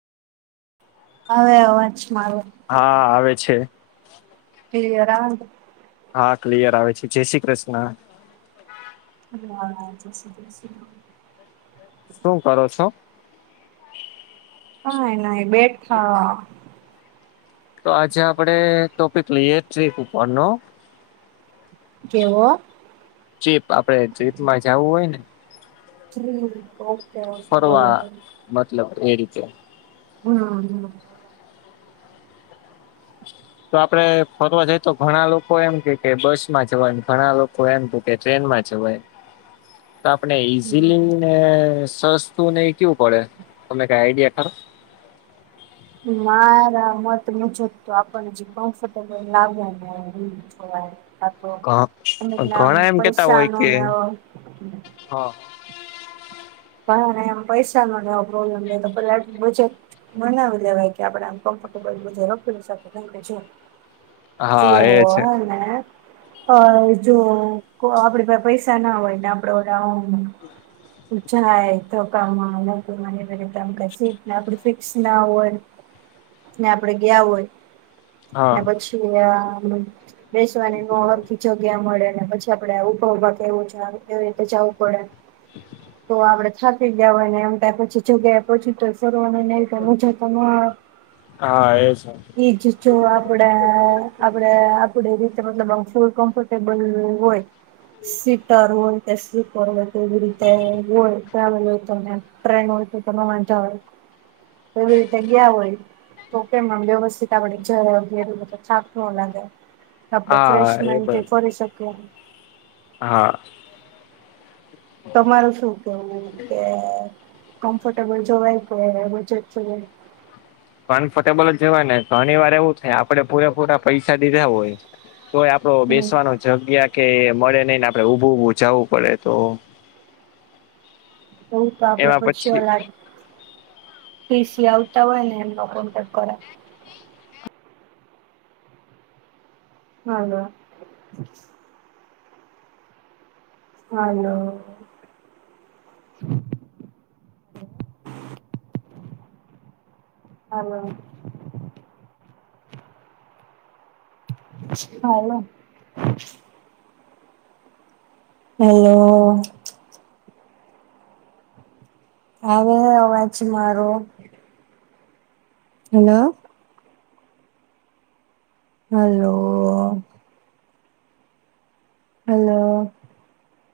આવે અવાજ મારો? હા આવે છે. ક્લીયર આવે ન? હા ક્લિયર આવે છે. જય શ્રી કૃષ્ણ હા જય શ્રી કૃષ્ણ. શું કરો છો? કાંઈ નહિ બેઠા. તો આજે આપણે ટોપિક લઈએ ટ્રીપ ઉપરનો. કેવો? ચીપ આપડે ટ્રિપમાં જાવું હોય ને? હમ [inaudible] ફરવા મતલબ એ રીતે હહ હહ તો આપડે ફરવા જઈ તો ઘણા લોકો એમ કે કે બસમાં જવાય ને ઘણા લોકો એમ કે કે ટ્રેનમાં જવાય. તો આપને હમ ઈઝીલી ને સસ્ તુંને ઈ કેવું પડે તમને કાઈ આઈડિયા ખરો? મારા મત મુજબ તો આપણને જે કમ્ફર્ટેબલ લાગે ને તો ઈજ જોવાય આતો એમજ ઘ ને આમ ઘણા એમ પૈસાનો ને એવો હહ ઘણાને એમ પૈસાનો ને એવો પ્રોબ્લેમ હોય તો પહેલા [inaudible] બનાવી લેવાય કે આપણે આમ કમ્ફર્ટેબલ મુજબ [inaudible] હા એ જુવો છે હેને અ જુવો કો આપણી પાહે પૈસા ના હોય ને આપણે ઓલા આમ જાય ધક્કામાં મૂકીમાં ને એવી રીતે આમ કાંઈ સીટને આપણી ફિક્સ ના હોય. ને આપડે ગયા હોય હા ને પછી આ બેસવાની નો હરખી જગ્યા મળે ને પછ કે આપડે આ ઉભા ઉભા કે એવું જાવ એવી રીતે જાવું પડે. તો આપડે થાકી ગયા હોય ને એમ કાંઈ પૂછી જગ્યાએ પહોંચી તોય ફરવામાં ને એવી કાંઈ મૂંઝાતા નો હા એ છે આવ ઈ જ જો આપણા આપણા આપડી રીતે મતલબ આમ ફૂલ કમ્ફર્ટેબલ હોય સીતારું ને કે સી ફરવું કેવી રીતે? હોય ટ્રાવેલ હોય તો તમે ટ્રેન હોય તો તમે વાંધો આવે? થોડી જગ્યા હોય. તો કેમમ વ્યવસ્થિત બડે જ વગે ચાક નું અ લગે આપડે હા એ ફ્રેશમેન્ટ બ ફરી શકીએ હા તમારું શું કેવું કે કમ્ફર્ટેબલ જવાય કે બજેટ જોવાય? કમ્ફર્ટેબલ જ જવાય ને ઘણી વાર એવું થાય આપડે પૂરેપૂરા પૈસા દીધા હોય તોય આપ તો હમ બેસવાનો જગ્યા કે મળે નહી ને આપડે ઉભું ઉભું જાવું પડે તો બું તો આપડે પછી લ કેસીી આવતા હોય ને એમનો કોન્ટેક કર હ હનું હ હાલો હલો હવે અવાચી મારોો હલો હલ્ હલો